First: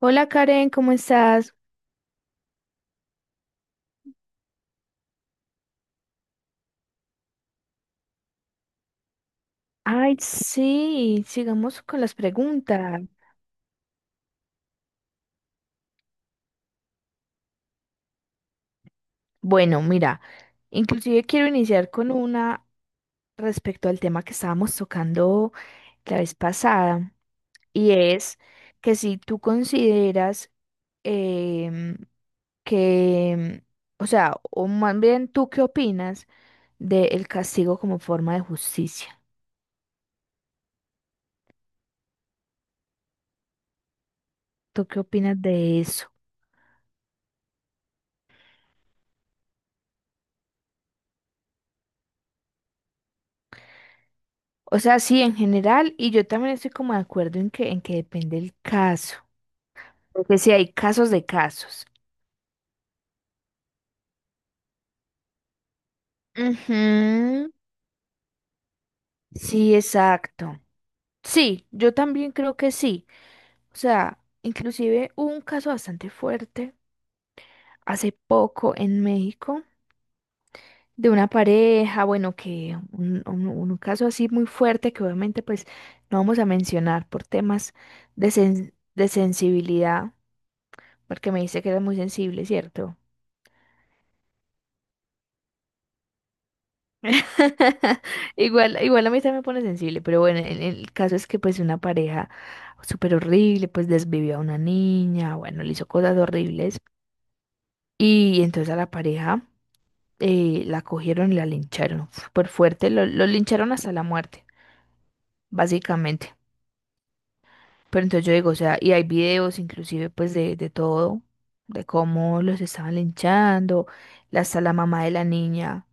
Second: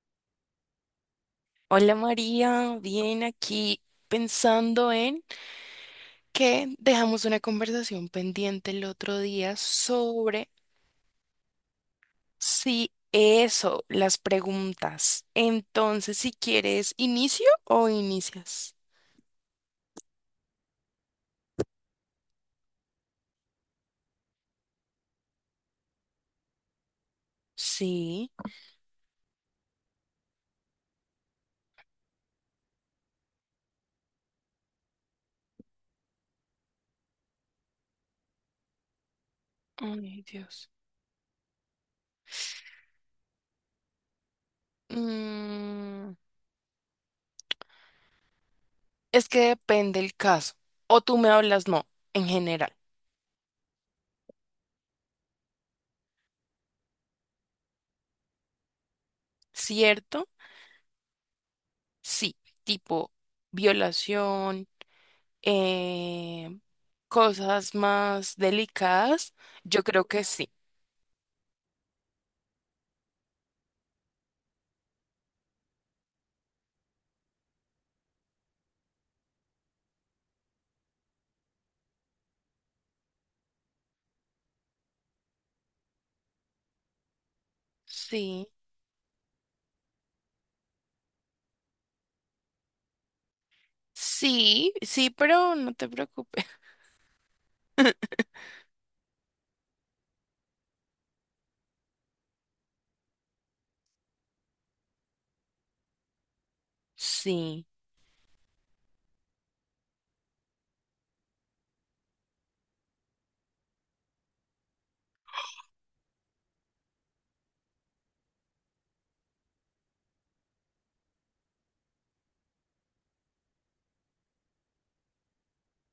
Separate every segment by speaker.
Speaker 1: Hola Karen, ¿cómo estás?
Speaker 2: Hola María, bien aquí pensando en que dejamos una conversación pendiente el otro día
Speaker 1: Ay,
Speaker 2: sobre
Speaker 1: sí, sigamos con las
Speaker 2: si
Speaker 1: preguntas.
Speaker 2: eso, las preguntas. Entonces, si quieres, ¿inicio o inicias?
Speaker 1: Bueno, mira, inclusive quiero iniciar con una respecto al tema que estábamos tocando la vez pasada, y
Speaker 2: Sí.
Speaker 1: es que si tú consideras em, que, o sea, o más bien tú qué opinas del castigo como forma de justicia.
Speaker 2: Ay, Dios.
Speaker 1: ¿Tú qué opinas de eso?
Speaker 2: Mm, es que depende el caso. O tú me hablas, no, en general.
Speaker 1: O sea, sí, en general, y yo también estoy como de acuerdo en que depende el caso.
Speaker 2: ¿Cierto?
Speaker 1: Porque sí hay casos de casos.
Speaker 2: Sí. Tipo violación, eh,
Speaker 1: Ujú.
Speaker 2: cosas más delicadas,
Speaker 1: Sí,
Speaker 2: yo creo que sí.
Speaker 1: exacto. Sí, yo también creo que sí. O sea, inclusive hubo un caso bastante fuerte hace poco en México de una pareja, bueno, que un caso así muy fuerte que obviamente pues no vamos a mencionar por temas de,
Speaker 2: Sí,
Speaker 1: de sensibilidad, porque me dice que era muy sensible, ¿cierto?
Speaker 2: sí, sí, pero no te preocupes.
Speaker 1: Igual, igual a mí también me pone sensible, pero bueno, el caso es que pues una pareja súper horrible, pues desvivió a una niña, bueno, le hizo cosas horribles
Speaker 2: Sí,
Speaker 1: y entonces a la pareja la cogieron y la lincharon súper fuerte, lo lincharon hasta la muerte, básicamente. Pero entonces yo digo, o sea, y hay videos inclusive pues de todo, de cómo los estaban linchando, hasta la mamá de la niña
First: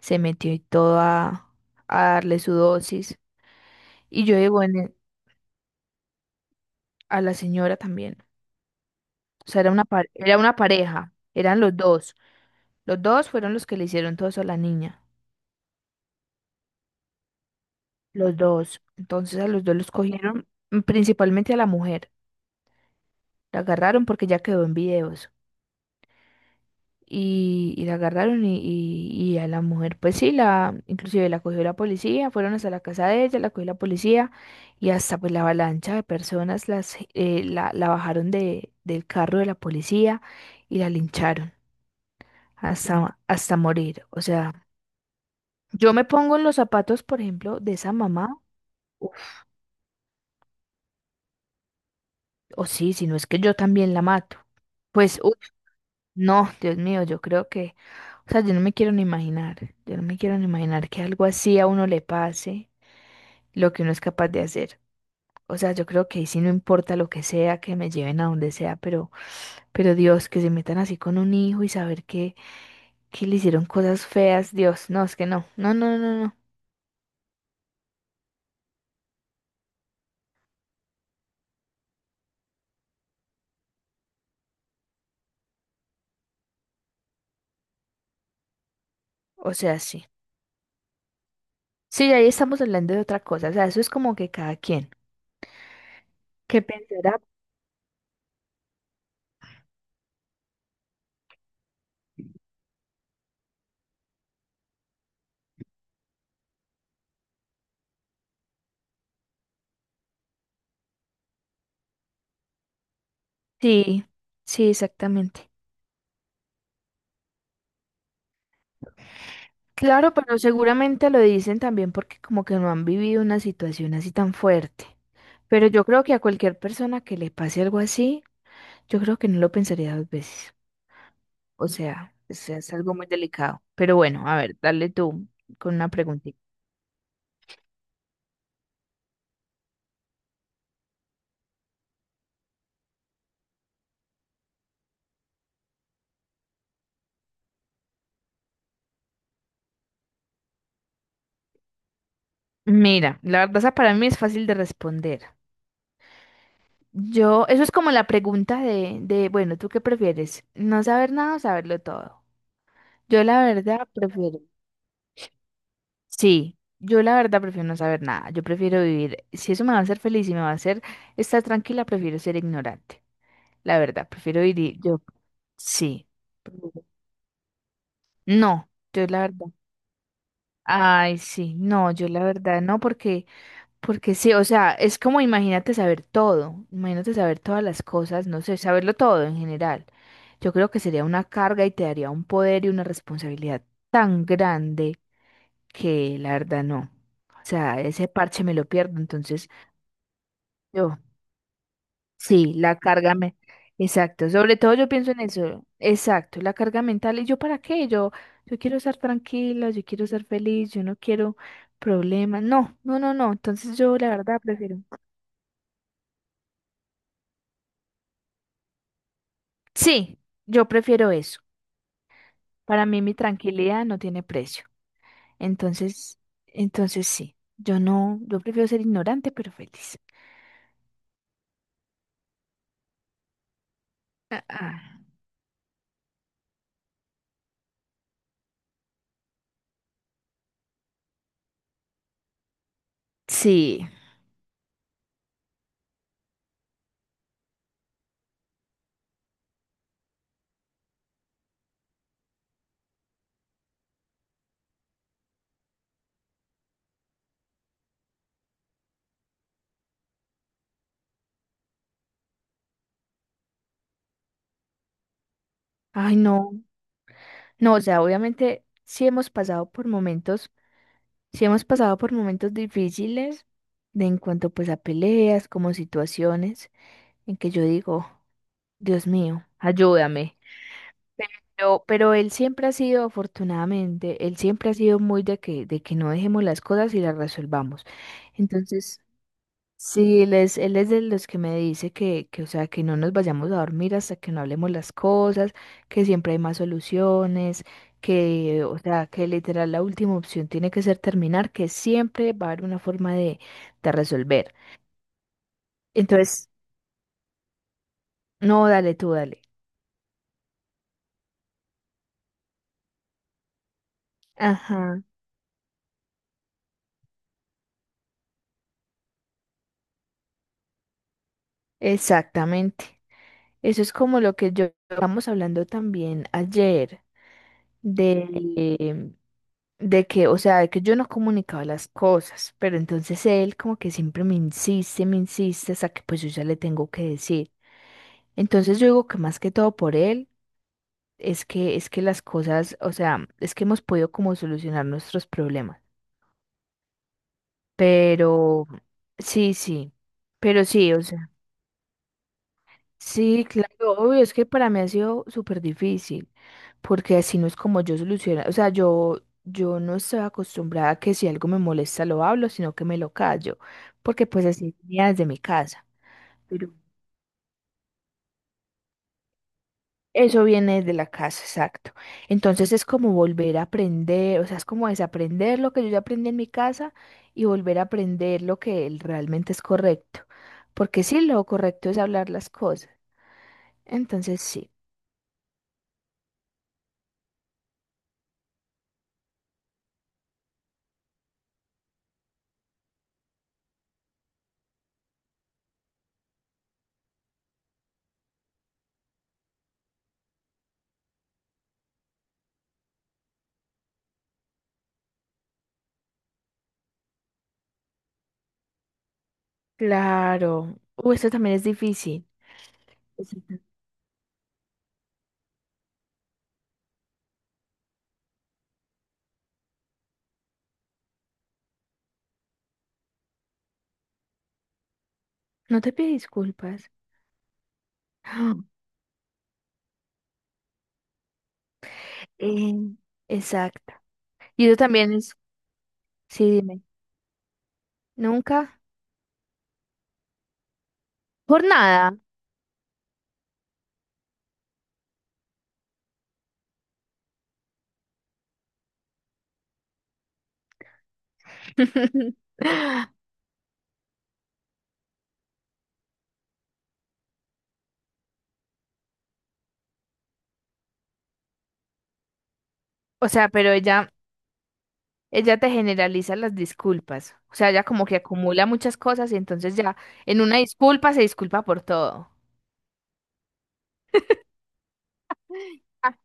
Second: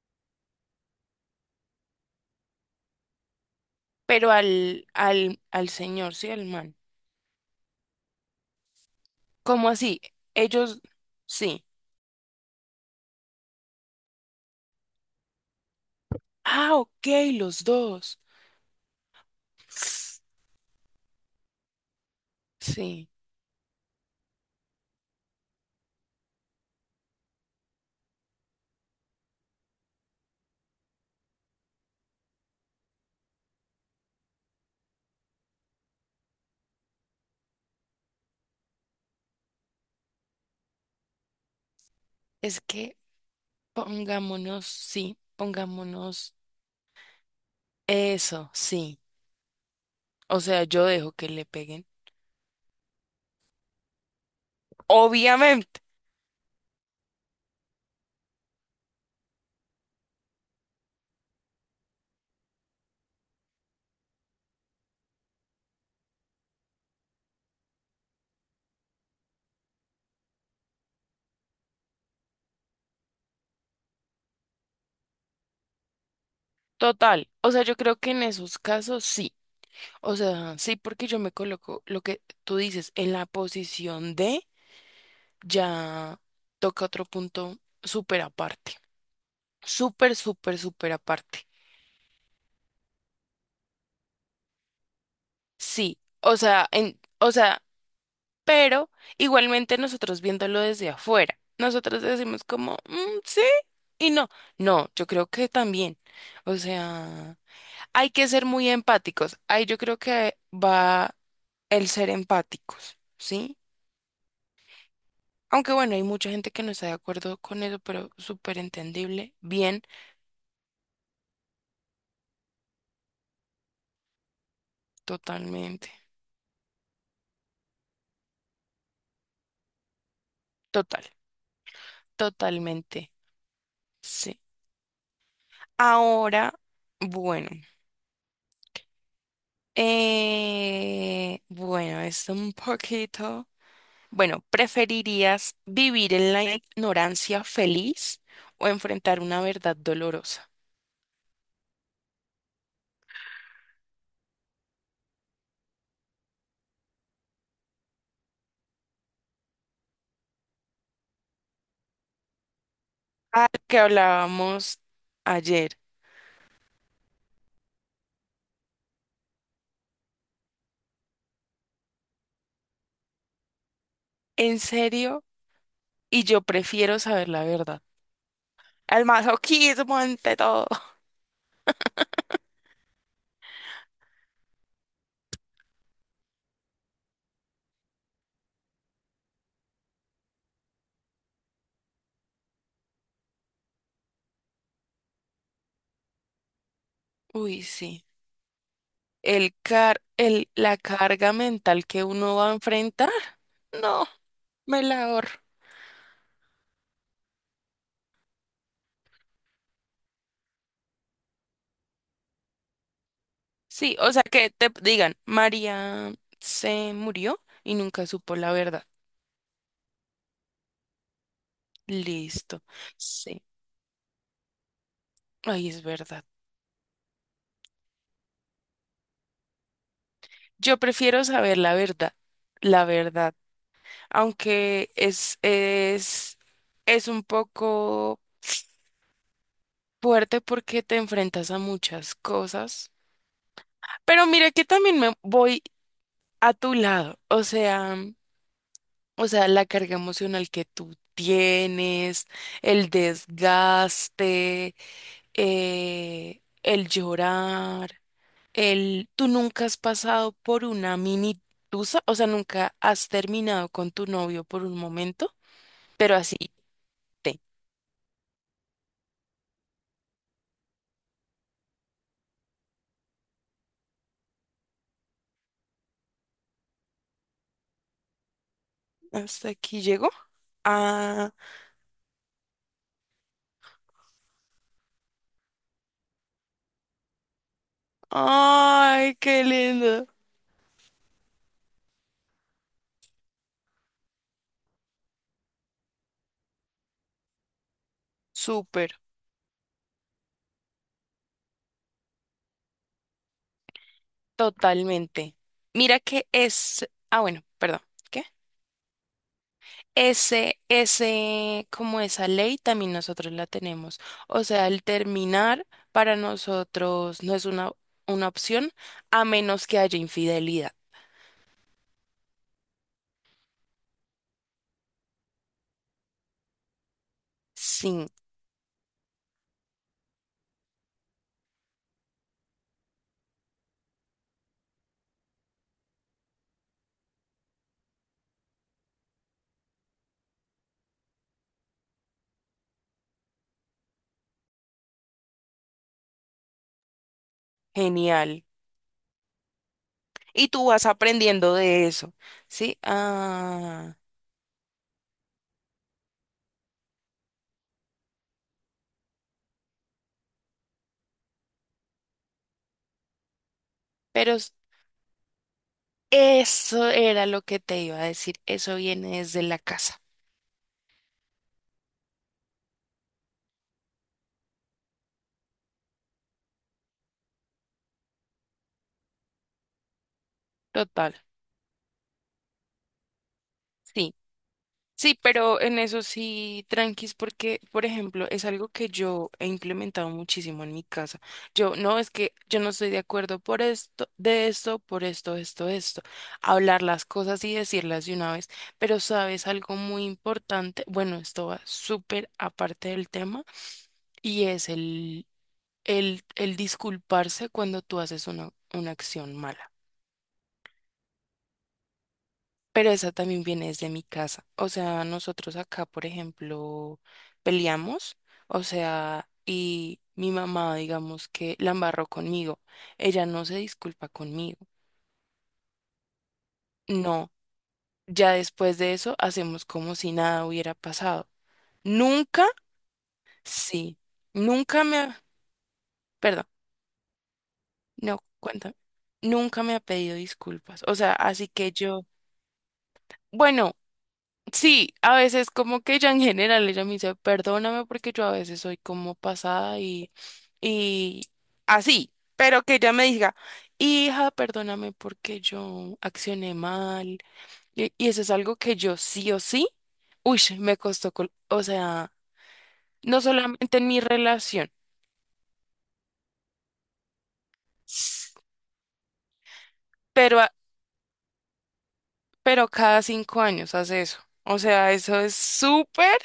Speaker 1: se metió y todo a darle su dosis. Y
Speaker 2: pero
Speaker 1: yo digo
Speaker 2: al, al, al señor, sí, al man.
Speaker 1: a la señora también. O sea,
Speaker 2: ¿Cómo
Speaker 1: era una,
Speaker 2: así?
Speaker 1: era una
Speaker 2: Ellos,
Speaker 1: pareja, eran
Speaker 2: sí.
Speaker 1: los dos. Los dos fueron los que le hicieron todo eso a la niña.
Speaker 2: Ah, ok, los dos.
Speaker 1: Los dos. Entonces a los dos los cogieron, principalmente a la mujer.
Speaker 2: Sí,
Speaker 1: La agarraron porque ya quedó en videos. Y la agarraron y a la mujer, pues sí, la, inclusive la cogió la policía, fueron hasta la casa de ella, la cogió la policía y hasta pues la avalancha de personas la bajaron del carro de la policía y la lincharon.
Speaker 2: es que
Speaker 1: Hasta, hasta morir. O
Speaker 2: pongámonos,
Speaker 1: sea,
Speaker 2: sí,
Speaker 1: yo me
Speaker 2: pongámonos
Speaker 1: pongo en los zapatos, por ejemplo, de esa mamá,
Speaker 2: eso, sí.
Speaker 1: uf,
Speaker 2: O sea, yo dejo que le peguen.
Speaker 1: o sí, si no es que yo también la mato. Pues, uf,
Speaker 2: Obviamente,
Speaker 1: no, Dios mío, yo creo que, o sea, yo no me quiero ni imaginar, yo no me quiero ni imaginar que algo así a uno le pase, lo que uno es capaz de hacer. O sea, yo creo que ahí sí no importa lo que sea, que me lleven a donde sea, pero Dios, que se metan así con un hijo y saber que le hicieron cosas feas, Dios, no, es que no, no, no, no, no.
Speaker 2: total. O sea, yo creo que en esos casos sí. O sea, sí, porque yo me coloco lo que tú dices en la posición de ya, toca otro punto súper aparte.
Speaker 1: O sea, sí.
Speaker 2: Súper aparte.
Speaker 1: Sí, ahí estamos hablando de otra cosa, o sea, eso es como que cada quien.
Speaker 2: Sí, o
Speaker 1: ¿Qué
Speaker 2: sea,
Speaker 1: pensará?
Speaker 2: o sea, pero igualmente nosotros viéndolo desde afuera, nosotros decimos como, "Mm, sí y no. No, yo creo que también. O sea, hay que ser muy empáticos. Ahí yo creo que va el ser empáticos, ¿sí?
Speaker 1: Sí, sí, exactamente.
Speaker 2: Aunque bueno, hay mucha gente que no está de acuerdo con eso, pero súper entendible. Bien,
Speaker 1: Claro, pero seguramente lo dicen también porque como que no han vivido una situación así tan fuerte. Pero yo
Speaker 2: totalmente.
Speaker 1: creo que a cualquier persona que le pase algo así, yo creo que no lo pensaría dos veces.
Speaker 2: Total,
Speaker 1: O sea, es algo muy
Speaker 2: totalmente.
Speaker 1: delicado. Pero bueno, a
Speaker 2: Sí.
Speaker 1: ver, dale tú con una preguntita.
Speaker 2: Ahora, bueno. Bueno, es un poquito. Bueno, ¿preferirías vivir en la ignorancia feliz o enfrentar una verdad dolorosa?
Speaker 1: Mira, la verdad esa para mí es fácil de responder. Yo, eso es como la pregunta de, bueno, ¿tú qué prefieres? ¿No saber nada o saberlo todo? Yo la
Speaker 2: Ah, que
Speaker 1: verdad prefiero.
Speaker 2: hablábamos ayer.
Speaker 1: Sí, yo la verdad prefiero no saber nada. Yo prefiero vivir, si eso me va a hacer feliz y me va a hacer estar tranquila, prefiero ser ignorante. La verdad, prefiero
Speaker 2: ¿En
Speaker 1: vivir, yo,
Speaker 2: serio?
Speaker 1: sí,
Speaker 2: Y yo prefiero saber la verdad.
Speaker 1: no,
Speaker 2: Al
Speaker 1: yo la verdad.
Speaker 2: masoquismo ante todo.
Speaker 1: Ay, sí, no, yo la verdad no, porque, porque sí, o sea, es como imagínate saber todo, imagínate saber todas las cosas, no sé, saberlo todo en general. Yo creo que sería una carga y te daría un poder y una responsabilidad tan grande que la verdad no. O
Speaker 2: Uy,
Speaker 1: sea,
Speaker 2: sí.
Speaker 1: ese parche me lo pierdo, entonces
Speaker 2: La
Speaker 1: yo.
Speaker 2: carga mental que uno va
Speaker 1: Sí,
Speaker 2: a
Speaker 1: la
Speaker 2: enfrentar,
Speaker 1: carga mental.
Speaker 2: no,
Speaker 1: Exacto, sobre todo
Speaker 2: me
Speaker 1: yo
Speaker 2: la
Speaker 1: pienso en
Speaker 2: ahorro.
Speaker 1: eso. Exacto, la carga mental. ¿Y yo para qué? Yo quiero estar tranquila, yo quiero ser feliz, yo no quiero problemas. No, no, no, no. Entonces
Speaker 2: Sí,
Speaker 1: yo la
Speaker 2: o sea
Speaker 1: verdad
Speaker 2: que te
Speaker 1: prefiero.
Speaker 2: digan, María se murió y nunca supo la verdad.
Speaker 1: Sí, yo prefiero eso.
Speaker 2: Listo.
Speaker 1: Para mí mi
Speaker 2: Sí,
Speaker 1: tranquilidad no tiene precio.
Speaker 2: ahí es
Speaker 1: Entonces,
Speaker 2: verdad.
Speaker 1: entonces sí, yo no, yo prefiero ser ignorante pero feliz.
Speaker 2: Yo prefiero saber la verdad,
Speaker 1: Ah,
Speaker 2: aunque
Speaker 1: ah,
Speaker 2: es un poco fuerte porque te enfrentas a muchas cosas.
Speaker 1: sí,
Speaker 2: Pero mira que también me voy a tu lado, o sea. O sea, la carga emocional que tú tienes, el desgaste, el llorar, el... Tú nunca has pasado por una mini tusa, o sea, nunca has terminado con tu novio por un momento, pero
Speaker 1: ay
Speaker 2: así
Speaker 1: no,
Speaker 2: te...
Speaker 1: no, o sea, obviamente sí hemos pasado por momentos. Si hemos pasado por momentos difíciles de en cuanto pues a peleas, como situaciones en que yo digo, Dios mío,
Speaker 2: Hasta aquí llegó.
Speaker 1: ayúdame.
Speaker 2: Ah,
Speaker 1: Pero él siempre ha sido, afortunadamente, él siempre ha sido muy de que no dejemos las cosas y las resolvamos. Entonces,
Speaker 2: ay, qué lindo.
Speaker 1: sí, él es de los que me dice que, o sea, que no nos vayamos a dormir hasta que no hablemos las cosas, que siempre hay más soluciones, que, o
Speaker 2: Súper,
Speaker 1: sea, que literal la última opción tiene que ser terminar, que siempre va a haber una forma de resolver.
Speaker 2: totalmente. Mira que
Speaker 1: Entonces,
Speaker 2: es... Ah, bueno, perdón. ¿Qué?
Speaker 1: no, dale tú, dale.
Speaker 2: Como esa ley también nosotros la tenemos. O sea, el
Speaker 1: Ajá,
Speaker 2: terminar para nosotros no es una opción a menos que haya infidelidad.
Speaker 1: exactamente. Eso es como lo que yo estábamos hablando también ayer. Sí,
Speaker 2: Sí,
Speaker 1: de que, o sea, de que yo no comunicaba las cosas, pero entonces él como que siempre me insiste hasta que pues yo ya le tengo que decir. Entonces yo digo que más que todo por él es que las cosas, o sea, es que hemos podido como solucionar nuestros problemas.
Speaker 2: genial.
Speaker 1: Pero sí, sí.
Speaker 2: Y
Speaker 1: Pero
Speaker 2: tú vas
Speaker 1: sí, o sea,
Speaker 2: aprendiendo de eso. Sí,
Speaker 1: sí, claro,
Speaker 2: ah,
Speaker 1: obvio, es que para mí ha sido súper difícil, porque así no es como yo soluciono, o sea, yo no estoy acostumbrada a que si algo me molesta lo hablo, sino que me lo callo, porque
Speaker 2: pero
Speaker 1: pues
Speaker 2: s-
Speaker 1: así venía desde mi casa, pero
Speaker 2: eso era lo que te iba a decir. Eso viene desde la casa.
Speaker 1: eso viene de la casa, exacto. Entonces es como volver a aprender, o sea, es como desaprender lo que yo ya aprendí en mi casa y volver a aprender lo que realmente es correcto, porque
Speaker 2: Total.
Speaker 1: sí, lo correcto es hablar las cosas,
Speaker 2: Sí.
Speaker 1: entonces sí.
Speaker 2: Sí, pero en eso sí, tranquis, porque, por ejemplo, es algo que yo he implementado muchísimo en mi casa. Yo, no, es que yo no estoy de acuerdo por esto, de esto, por esto, esto, esto. Hablar las cosas y decirlas de una vez. Pero sabes algo muy importante, bueno, esto va súper aparte del tema, y es el disculparse cuando tú haces una acción mala.
Speaker 1: Claro. Esto también es difícil.
Speaker 2: Pero esa también
Speaker 1: Exacto.
Speaker 2: viene desde mi casa. O sea, nosotros acá, por ejemplo, peleamos. O sea, y mi mamá, digamos que la embarró conmigo. Ella no se disculpa conmigo.
Speaker 1: No te pide disculpas.
Speaker 2: No. Ya
Speaker 1: Ah,
Speaker 2: después de eso hacemos como si nada hubiera pasado. Nunca,
Speaker 1: eh, exacto.
Speaker 2: sí.
Speaker 1: Y eso
Speaker 2: Nunca me
Speaker 1: también
Speaker 2: ha...
Speaker 1: es,
Speaker 2: Perdón,
Speaker 1: sí, dime,
Speaker 2: no, cuéntame.
Speaker 1: nunca,
Speaker 2: Nunca me ha pedido disculpas. O sea, así
Speaker 1: por
Speaker 2: que yo...
Speaker 1: nada.
Speaker 2: Bueno. Sí, a veces como que ella en general, ella me dice, perdóname porque yo a veces soy como pasada y así, pero que ella me diga, hija, perdóname porque yo accioné mal. Y eso es algo que yo sí o sí, uy, o sea, no
Speaker 1: O sea, pero
Speaker 2: solamente en mi
Speaker 1: ella,
Speaker 2: relación,
Speaker 1: ella te generaliza las disculpas. O sea, ella como que
Speaker 2: s-
Speaker 1: acumula muchas cosas y entonces ya
Speaker 2: pero,
Speaker 1: en
Speaker 2: a-
Speaker 1: una disculpa se disculpa por todo.
Speaker 2: pero cada 5 años hace eso. O sea, eso es súper,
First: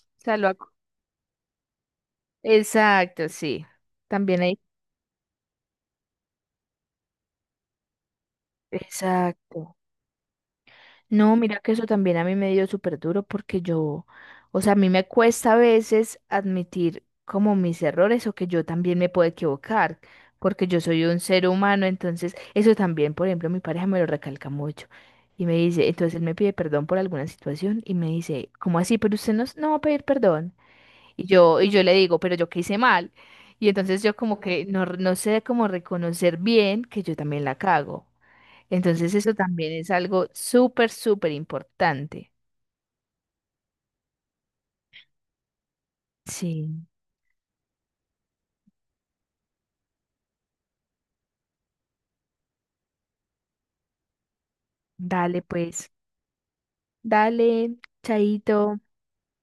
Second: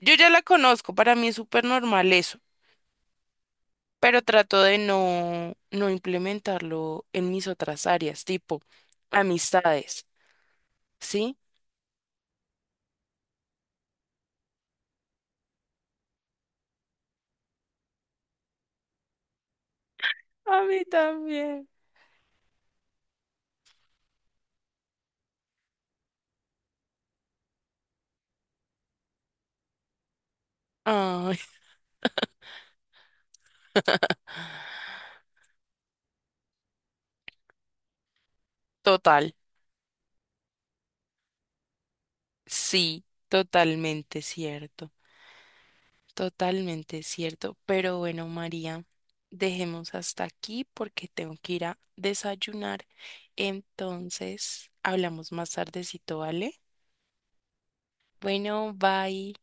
Speaker 2: yo
Speaker 1: O
Speaker 2: ya
Speaker 1: sea,
Speaker 2: la conozco, para mí es súper normal eso.
Speaker 1: exacto, sí.
Speaker 2: Pero
Speaker 1: También hay.
Speaker 2: trato de no implementarlo en mis otras áreas, tipo
Speaker 1: Exacto.
Speaker 2: amistades,
Speaker 1: No,
Speaker 2: ¿sí?
Speaker 1: mira que eso también a mí me dio súper duro porque yo, o sea, a mí me cuesta a veces admitir como mis errores o que yo también me puedo equivocar,
Speaker 2: A
Speaker 1: porque yo
Speaker 2: mí
Speaker 1: soy un ser
Speaker 2: también.
Speaker 1: humano, entonces eso también, por ejemplo, mi pareja me lo recalca mucho y me dice, entonces él me pide perdón por alguna situación y me dice, ¿cómo así? Pero usted no, no va a pedir perdón. Y
Speaker 2: Ay,
Speaker 1: yo, y yo le digo, pero yo qué hice mal. Y entonces yo como que no, no sé cómo reconocer bien que yo también la cago. Entonces
Speaker 2: total,
Speaker 1: eso también es algo súper, súper importante.
Speaker 2: sí, totalmente cierto,
Speaker 1: Sí,
Speaker 2: totalmente cierto. Pero bueno, María, dejemos hasta aquí porque tengo que ir a desayunar. Entonces, hablamos
Speaker 1: dale
Speaker 2: más
Speaker 1: pues,
Speaker 2: tardecito, ¿vale?
Speaker 1: dale,
Speaker 2: Bueno,
Speaker 1: chaito.
Speaker 2: bye.